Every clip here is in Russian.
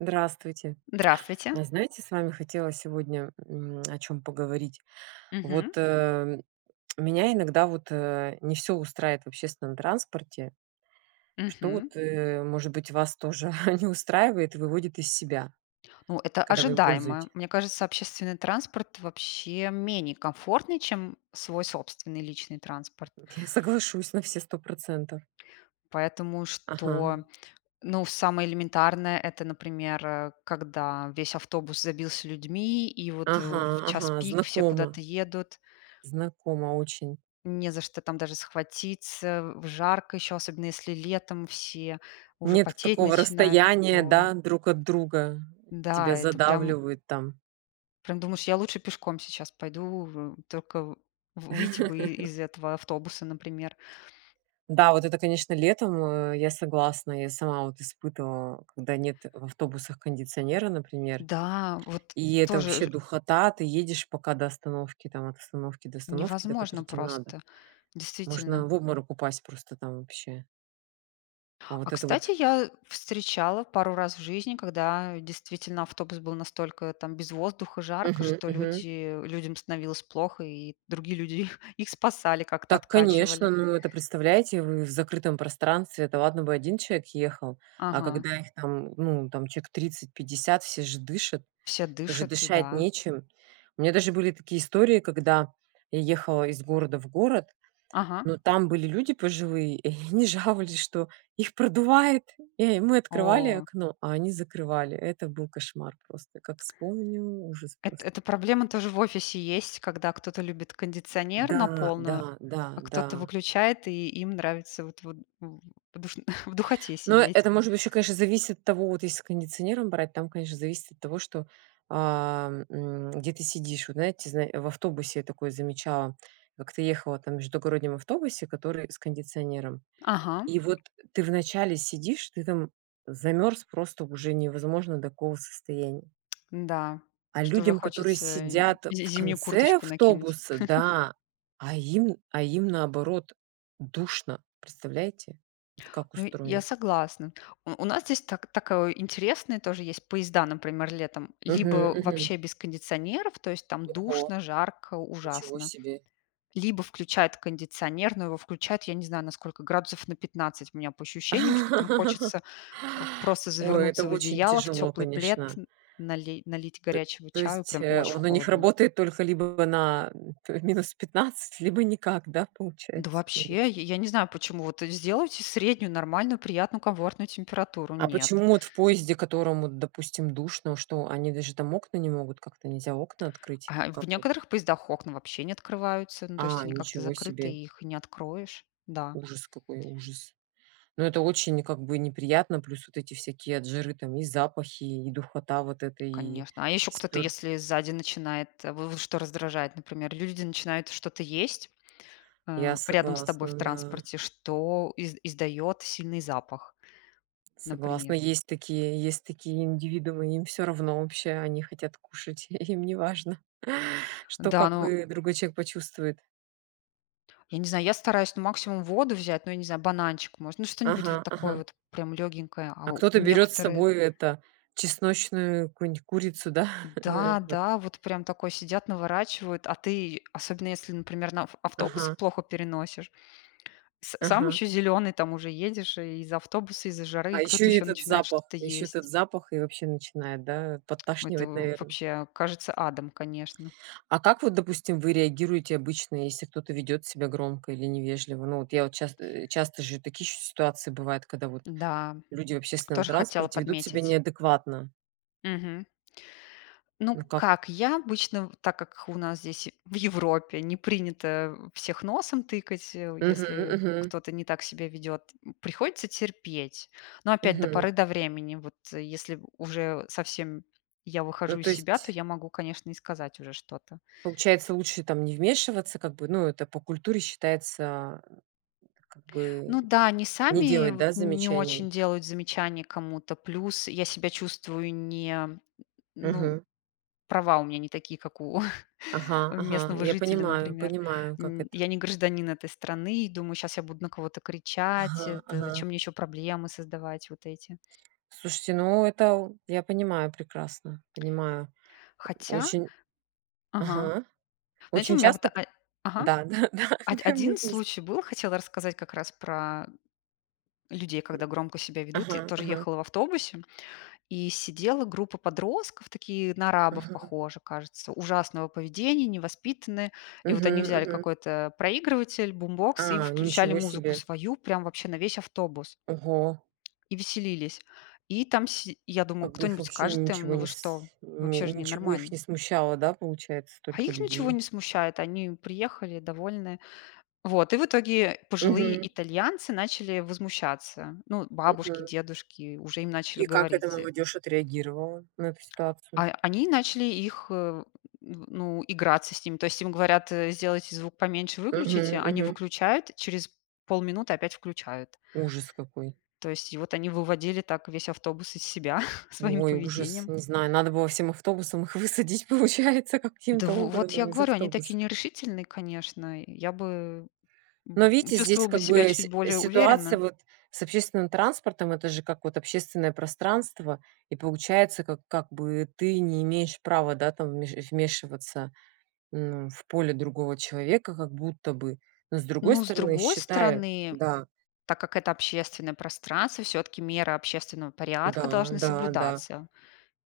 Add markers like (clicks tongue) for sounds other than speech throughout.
Здравствуйте! Здравствуйте! А знаете с вами хотела сегодня, м, а, о чём поговорить. Вот, Мгм. э, меня иногда вот, э, не всё устраивает в общественном транспорте. Что Мгм. вот, э, может быть вас тоже (chuckles) не устраивает и выводит из себя, Ну, это когда вы им ожидаемо. пользуете? Мне кажется, общественный транспорт вообще менее комфортный, чем свой собственный личный транспорт. Я соглашусь на все 100 %. Поэтому что, Ага. ну, самое элементарное это, например, э, когда весь автобус забился людьми, и вот, э, Ага, в час ага, пик все знакомо. куда-то едут. Знакомо очень. Не за что там даже схватиться, в жарко еще, особенно если летом все уже Нет т потеть такого начинают. расстояния, Ой! да, друг от друга, Да, тебя это прям задавливают там. прям думаешь, я лучше пешком сейчас пойду, в только в выйти бы и (chuckles) из этого автобуса, например. Да, вот это конечно летом, э, я согласна. Я сама вот испытывала, когда нет в автобусах кондиционера, например, Да, вот и это тоже вообще ж духота. Ты едешь пока до остановки, там от остановки до остановки, до которой невозможно те надо. просто, действительно. Можно в обморок упасть просто там вообще. А А вот это кстати, вот я встречала пару раз в жизни, когда действительно автобус был настолько там без воздуха, жарко, Мгм, что мгм. люди людям становилось плохо, и другие люди их (chuckles) их спасали, как-то Так конечно, откачивали. ну это представляете вы в закрытом пространстве. Это ладно бы 1 человек ехал, а Ага. когда их там ну там человек 30-50 все же дышат, Все это же дышат, дышать да. нечем. У меня даже были такие истории когда я ехала из города в город, Ага. но там были люди пожилые, и они жаловались, что их продувает. И мы открывали О. окно, а они закрывали. Это был кошмар просто, как вспомню ужас Эт просто. это проблема тоже в офисе есть, когда кто-то любит кондиционер на Да, полную, да, да, а кто-то да. выключает и им нравится вот вот в в душно (chuckles) в духоте Но сидеть. это может быть ещё конечно зависит от того. Вот если с кондиционером брать, там конечно зависит от того что, а, м, где ты сидишь. Вот знаете, зна в автобусе такое замечала. Как-то ехала там в междугороднем автобусе, который с кондиционером, Ага. и вот ты вначале сидишь, ты там замерз просто уже невозможно до какого состояния. Да, А что уже людям, которые хочется, э, сидят з в зимнюю конце курточку накинуть. автобуса, (chuckles) да, а, им, а им наоборот душно, представляете, вот как Ну я устроено? согласна. У у нас здесь так такое интересные тоже есть поезда, например, летом. Мгм, Либо мгм. вообще без кондиционеров, то есть, там Ого. душно, жарко, Ничего ужасно, себе. либо включают кондиционер, но его включают, я не знаю, насколько градусов на 15 у меня по ощущениям, что там (laughs) хочется просто Ой, это завернуться в очень одеяло, в тяжело, теплый плед, конечно. нали налить Т горячего то чаю, есть, прям э, очень он у них холодно. работает только либо на, а, -15, либо никак, да, Да получается кондиц вообще, я я не знаю, почему. Вот сделайте среднюю, нормальную, приятную, комфортную температуру. А Нет. почему вот в поезде, в котором вот допустим, душно, что они даже там окна не могут, как-то нельзя окна открыть, А в как вот? некоторых поездах окна вообще не открываются, ну то есть А, они как-то ничего закрыты, себе. и их не откроешь. Да. Ужас какой, ужас! Но это очень как бы неприятно, плюс вот эти всякие от жары там и запахи, и духота вот эта, и Конечно. А еще кто-то, спёр если сзади начинает, в в что раздражает, например, люди начинают что-то есть, Я э, рядом с тобой согласна, в да. транспорте, что из издает сильный запах, Согласна. например. Есть такие, есть такие индивидуумы, им всё равно вообще они хотят кушать, (chuckles) им неважно, что Да, как ну бы другой человек почувствует. Я не знаю, я стараюсь ну максимум воду взять, но я не знаю, бананчик может, ну что-нибудь вот Ага, такое ага. вот прям лёгенькое, а А у кто-то берёт с некоторые собой эта, чесночную какую нить курицу да? (chuckles) Ну и вот. Да-да, вот прям такой сидят наворачивают, а ты, особенно если, например, на ав автобусы Ага. плохо переносишь, с сам Ага. еще зеленый, там уже едешь и из-за автобуса, из-за жары, А и еще кто-то и ещё этот начинает запах, что-то еще есть. этот запах и вообще начинает, да, Это подташнивать, в наверно? вообще кажется адом, конечно. А как вот, допустим, вы реагируете обычно, если кто-то ведет себя громко или невежливо? Ну вот я, вот часто, э, часто же такие еще ситуации бывают, когда вот Да, люди в общественном тоже хотела транспорте ведут себя подметить. неадекватно. Мгм. Ну, Ну как. как, я обычно, в так как у нас здесь в Европе не принято всех носом тыкать, э, у Мгм, если мгм. кто-то не так себя ведет. Приходится терпеть. Но опять до Мгм. поры до времени. Вот если уже совсем я Ну выхожу из то себя, то есть. я могу, конечно, и сказать уже что-то. Получается лучше там не вмешиваться, как бы. Ну это по культуре считается, а, как бы Ну да, они не сами делать, вот да, не очень замечаний? делают замечание кому-то. Плюс я себя чувствую не, ну, Мгм. права у меня не такие, как у (chuckles) Ага, ага, местного я жителя, понимаю, например. понимаю, как Н это. я не гражданин этой страны и думаю, сейчас я буду на кого-то кричать, Ага, это ага. зачем мне еще проблемы создавать вот эти. Слушайте, ну это, у, я понимаю прекрасно, понимаю, Хотя, очень. ага, Ага. знаете, у Очень меня вот часто а, п ага да да да, од (chuckles) прям мы один вместе. случай был, хотела рассказать как раз про людей, когда громко себя ведут. Ага, Тоже ага. ехала в автобусе, и сидела группа подростков, такие на арабов Мгм. похожи, кажется, ужасного поведения, невоспитанные. И вот они Мгм, взяли мгм. какой-то, э, проигрыватель, бумбокс и А, включали ничего музыку себе. свою, прям вообще на весь автобус Ого. и веселились. И там си я думаю, Как бы их кто-нибудь вообще скажет им: ничего "Ну, не вы с что?" н Вообще же не ничего их нормально. не смущало, да, получается, А столько их ничего людей? не смущает, они приехали довольны. Вот, и в итоге пожилые Мгм. итальянцы начали возмущаться. Ну, бабушки, Мгм. дедушки уже им начали И как эта говорить, э. молодежь отреагировала на эту ситуацию? А они начали их, э, ну, играться с ними. То есть, им говорят: "Сделайте звук поменьше, выключите". Мгм, Они мгм. выключают, через полминуты опять включают. Ужас какой! То есть, и вот они выводили так весь автобус из себя (chuckles) своим Ой, ужас, поведением. не знаю, надо было всем автобусом их высадить, получается Да в каким-то в вот я образом из говорю, они такие автобуса. нерешительные, конечно. Я бы, Но м, видите здесь чувствовала бы как себя бы чуть сь более ситуация уверенно. вот с общественным транспортом. Это же как вот общественное пространство и получается как как бы ты не имеешь права, да, там вмеш э, вмешиваться, м, в поле другого человека, как будто бы. Но с другой Ну, с стороны, другой считай, стороны, да. так как это общественное пространство, всё-таки меры общественного порядка Да, должны да, да. соблюдаться.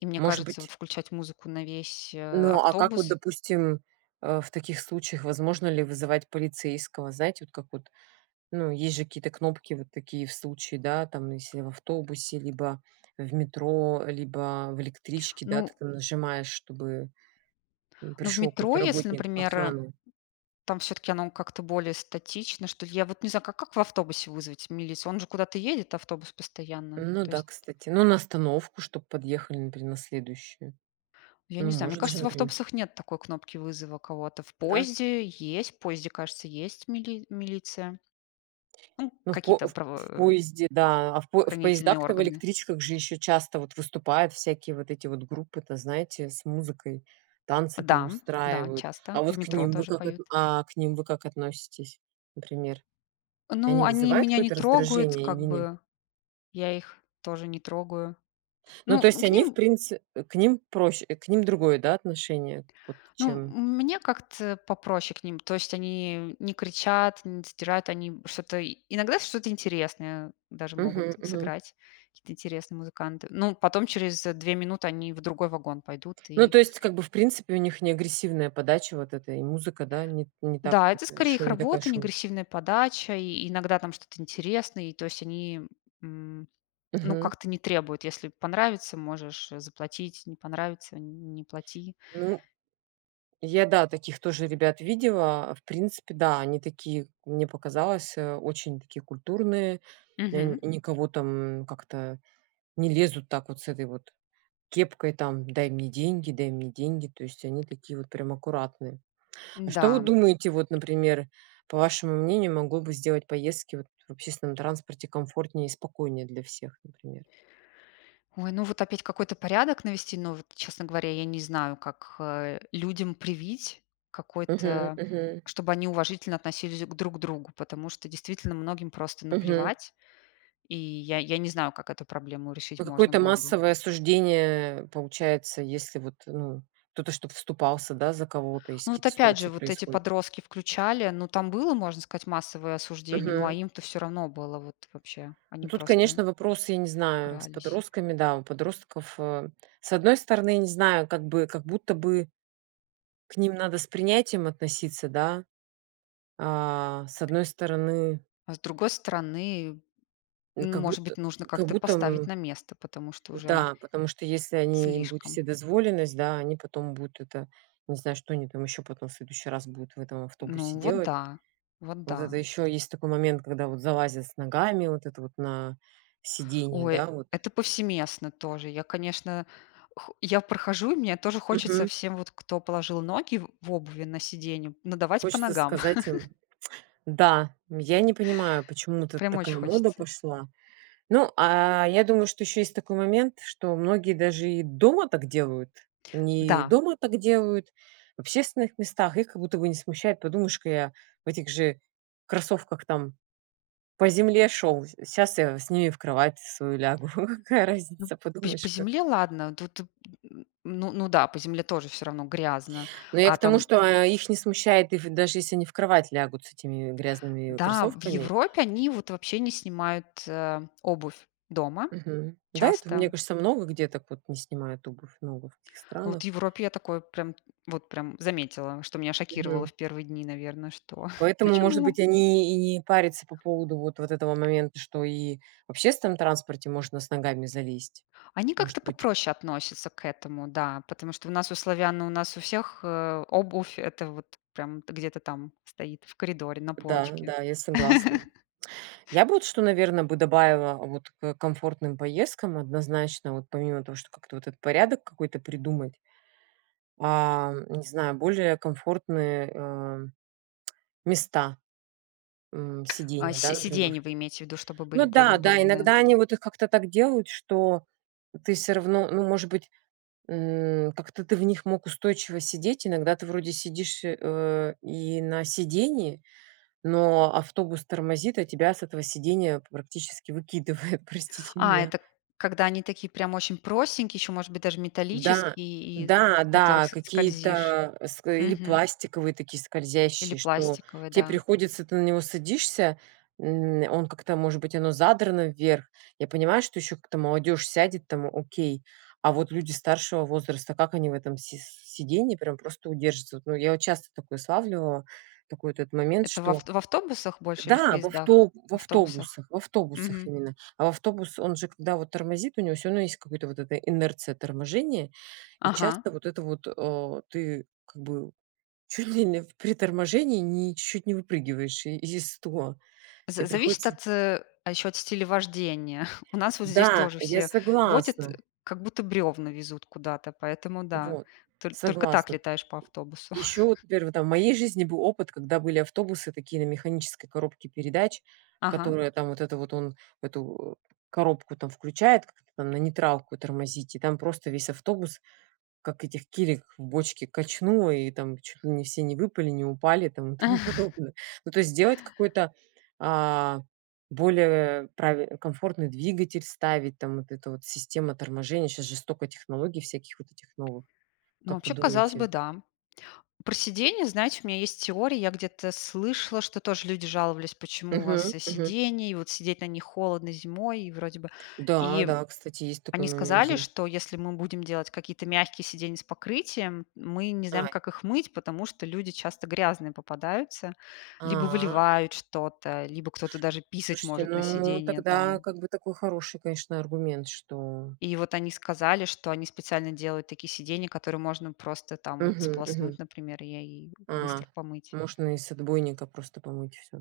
И мне Может кажется, вот быть включать музыку на весь, э, Ну а как вот автобус. допустим, а, в таких случаях, возможно ли вызывать полицейского? Знаете вот как вот, ну есть же какие-то кнопки вот такие в случае, да, там если в автобусе, либо в метро, либо в электричке, да, ты Ну там нажимаешь чтобы, м, ну, в пришел какой-то метро, если, работник например, охраны. там всё-таки оно как-то более статично, что ли, я вот не знаю, ка как в автобусе вызвать милицию, он же куда-то едет автобус постоянно Ну то да, есть. кстати. Ну на остановку чтобы подъехали, например, на следующую. Я не Ну знаю, мне может же, кажется, в например автобусах нет такой кнопки вызова кого-то. В Да. поезде есть, в поезде, кажется, есть мили милиция ну Ну в по какие-то в правоо поезде, да, а, в по в хранительные поездах-то в органы. электричках же еще часто вот выступают всякие, вот эти вот группы то, знаете, с музыкой. Танцы там Да, да, устраивают. А часто. В вот к метро ним вы тоже как отн поют. а, к ним вы как относитесь? Например, они Ну, они вызывают меня не какое-то трогают, раздражение или как нет? бы я их тоже не трогаю. Ну Ну, то ну есть к они в ним принци к ним проще, к ним другое, да, отношение вот ну, чем мне как-то попроще к ним. То есть, они не кричат, не сдирают, они что-то. Иногда что-то интересное даже могут Мгм, мгм. сыграть, какие-то интересные музыканты, но потом через 2 минуты они в другой вагон пойдут Ну и то есть как бы в принципе у них не агрессивная подача вот эта и музыка, да, ни т не Да, так это скорее их шум не такая работа, не шум агрессивная подача, и иногда там что-то интересное, и то есть, они, м, ну Мгм. как-то не требуют. Если понравится можешь заплатить, не понравится не плати. Ну. Я, да, таких тоже ребят видела. А в принципе, да они такие, мне показалось, э, очень такие культурные, э, н Мгм. никого там, как это, не лезут так вот с этой вот кепкой, там: "Дай мне деньги, дай мне деньги". То есть они такие вот прям аккуратные. А что вы Да. думаете вот например, по вашему мнению, могло бы сделать поездки вот в общественном транспорте комфортнее и спокойнее для всех, например? Ой, ну вот опять какой-то порядок навести, но вот, честно говоря, я не знаю, как, э, людям привить, Мгм, какой-то мгм. чтобы они уважительно относились к друг другу. Потому что, действительно, многим просто Мгм. наплевать, и я я не знаю, как эту проблему решить А можно какое-то было бы. массовое осуждение получается, если вот ну кто-то, чтобы вступался, да, за кого-то, если Ну вот какие-то опять ситуации же вот эти происходят. подростки включали, ну там было, можно сказать, массовое осуждение, ну а Мгм. им-то всё равно было вот вообще. Ну Они тут просто конечно вопросы я не знаю с игрались. подростками, да. У подростков, э, с одной стороны, я не знаю как бы, как будто бы к ним надо с принятием относиться да? А, с одной стороны А с другой стороны, н как может будто, быть, нужно как как-то будто поставить м на место, потому что уже да, потому что если они им будут слишком. вседозволенность, да, они потом будут это, не знаю, что они там еще потом в следующий раз будут в этом автобусе Ну вот делать. да, вот Вот это да. еще есть такой момент, когда вот залазят с ногами, вот это вот на сидение, Ой, да вот. это повсеместно тоже. Я, конечно, х я прохожу, и мне тоже хочется Мгм. всем, вот кто положил ноги в в обуви на сиденье, надавать по Хочется ногам. сказать им, (chuckles) (tsk) да. Я не понимаю, почему тут Прям очень такая мода хочется. пошла. Ну, а, я думаю что еще есть такой момент, что многие даже и дома так делают. Они и Да. дома так делают, в общественных местах, их как будто бы не смущает. Подумаешь-ка я в этих же кроссовках там по земле шел, щас я с ними в кровать свою лягу. (chuckles) Какая М, разница, п по подумаешь-ка. земле ладно, вот т тут ну да, по земле тоже всё равно грязно. Но я А к тому, там что, а, их не смущает их даже если они в кровать лягут с этими грязными Да, в кроссовками. Европе они вот вообще не снимают, а, обувь дома. Мгм. Да, это мне Часто. кажется, много где так вот не снимают обувь, много в каких Ну, вот в странах. Европе я такое прям, вот прям заметила, что меня шокировало Мгм. в 1 дни, наверно, что (chuckles) Поэтому, может быть, почему? они и не парятся по поводу вот вот этого момента, что и в общественном транспорте можно с ногами залезть. Они Может как-то быть. попроще относятся к этому, да, потому что у нас у славян, у нас у всех, э, обувь это вот прям где-то там стоит в коридоре на Да, полочке. да, я согласна. (tsk) (chuckles) Я бы вот что, наверно, бы добавила вот к комфортным поездкам однозначно, вот помимо того, что вот как-то этот порядок какой-то придумать. А, не знаю, более комфортные, э, (clicks tongue) места, м, А сидения, да, сь например. сиденья вы имеете ввиду, чтобы Ну были более да, да. удобные. Иногда они вот их как-то так делают, что ты всё-равно, ну может быть, м, как то ты в них мог устойчиво сидеть. Иногда ты вроде сидишь, э, и на сидении, но автобус тормозит, а тебя с этого сидения практически выкидывает, простите А, меня. это когда они такие прям очень простенькие, еще может быть даже Да, металлические и, да, в которых да с скользишь, какие-то, а, с или мгм. пластиковые такие Или скользящие, что пластиковые, те да. приходится ты на него садишься, м, он как-то может быть оно задрано вверх. Я понимаю, что еще как-то молодежь сядет там окей, а вот люди старшего возраста, как они в этом си с сиденье прямо просто удержатся вот. Ну я вот часто такое славливала, такой вот это момент, Это в что авт в автобусах больше или в да, в поездах? авто в В автобусах. автобусах, в автобусах Мгм. именно. А в автобус, он же, когда вот тормозит, у него всё равно есть какая-то вот это инерция торможения, и Ага. часто вот это вот, э, ты как бы чуть ли не в при торможении н ни чуть-чуть не выпрыгиваешь из стула. За Тебе зависит приходится от, а, еще от стиля вождения. (chuckles) У нас вот здесь Да, тоже я все водят, согласна. как будто бревна везут куда-то, поэтому да, Вот, толь только так согласна. летаешь по автобусу. Еще вот (chuckles) например там вот в моей жизни был опыт, когда были автобусы такие на механической коробке передач. Ага. Которые там вот, это вот он эту, э, коробку там включает, как-то там на нейтралку тормозить и там просто весь автобус, как этих килек в бочке качнуло и там чуть ли не все не выпали, не упали и том тому (chuckles) (chuckles) подобное. Ну то есть сделать какой-то, а, более прави комфортный двигатель, ставить там вот эта вот система торможения. Щас же столько технологий всяких вот этих новых. Ну Как вы вообще, казалось бы, думаете? да. Про сидения, знаете, у меня есть теория. Я где-то слышала, что тоже люди жаловались, почему у Мгм, вас, э, мгм. сидение, и вот сидеть на них холодно зимой, и вроде бы. Да, И да, кстати есть такой они момент сказали, зим что если мы будем делать какие-то мягкие сиденья с покрытием, мы не знаем, Ай. как их мыть, потому что люди часто грязные попадаются, либо А. выливают что-то, либо кто-то даже писать Слушайте, может на ну сидение тогда там. как бы такой хороший, конечно, аргумент что И вот они сказали, что они специально делают такие сиденья, которые можно просто там вот Мгм, мгм. сполоснуть, например, я е и А, быстро помыть. можно и с отбойника просто помыть всё.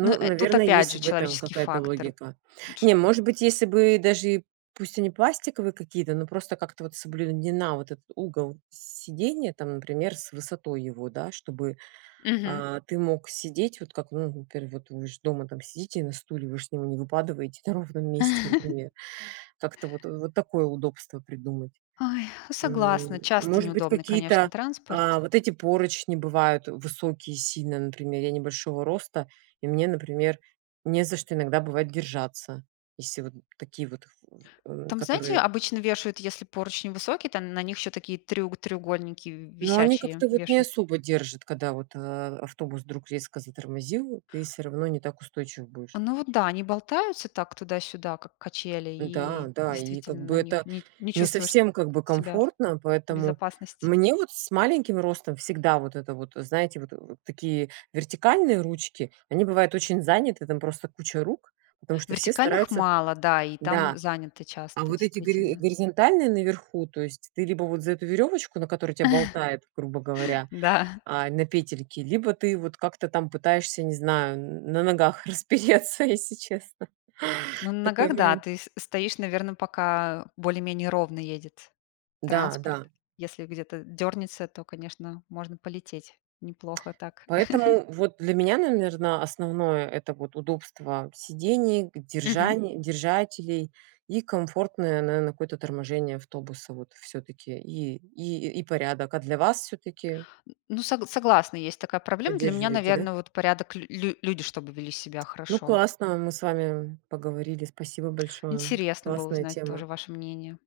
Ну, э, тут наверно опять есть же в этом человеческий какая-то фактор, логика. ш Не может быть если бы даже и пусть они пластиковые какие-то, но просто как-то вот соблюдена вот этот угол сидения там, например, с высотой его да, чтобы, Мгм. а, ты мог сидеть, вот как, ну например, вы ж дома сидите на стуле, вы же с него не выпадываете на ровном месте, (chuckles) например. Как-то вот вот такое удобство придумать. Ой, согласна, М, часто может быть, неудобный, конечно, какие-то, транспорт. а, вот эти поручни бывают высокие сильно, например, я небольшого роста и мне, например, не за что иногда бывает держаться, если вот такие вот, в в Там, знаете, которые обычно вешают, если поручни высокие, там на них еще такие тре треугольники в Но они висячие как-то вот не вешают. особо держат, когда вот, а, автобус вдруг резко затормозил, ты всё равно не так устойчив будешь. Ну вот да, они болтаются так туда-сюда, как качели, Н-да, и да. И как действительно бы на них это, н не не чувствуешь совсем как бы себя комфортно, в поэтому безопасности. мне вот с маленьким ростом всегда вот это вот, знаете, вот, э, такие вертикальные ручки, они бывают очень заняты, там просто куча рук, потому что все Вертикальных стараются мало, да, и там да. заняты А часто, вот эти гори действительно. горизонтальные наверху, то есть ты либо вот за эту веревочку, на которой тебя болтает, грубо (chuckles) говоря, Да. а, на петельке, либо ты вот как-то там пытаешься, не знаю, н на ногах распереться, если честно, Ну на такой ногах, да, момент. ты с стоишь, наверно, пока более-менее ровно едет Да, транспорт. да. Если где-то дернется, то, конечно, можно полететь (clicks tongue) неплохо так. (giggles) Поэтому вот для меня, наверно, основное это вот удобство сидений, г Мгм. держаней держателей и комфортное, наверно, какое-то торможение автобуса вот всё-таки и и и порядок. А для вас всё-таки Ну, сог согласна, есть такая проблема. Для меня, Поддерживаете, да? наверно, вот порядок, лю лю люди чтобы вели себя Ну хорошо. классно мы с вами, м, поговорили, спасибо большое, Интересно было классная узнать тема. тоже ваше мнение.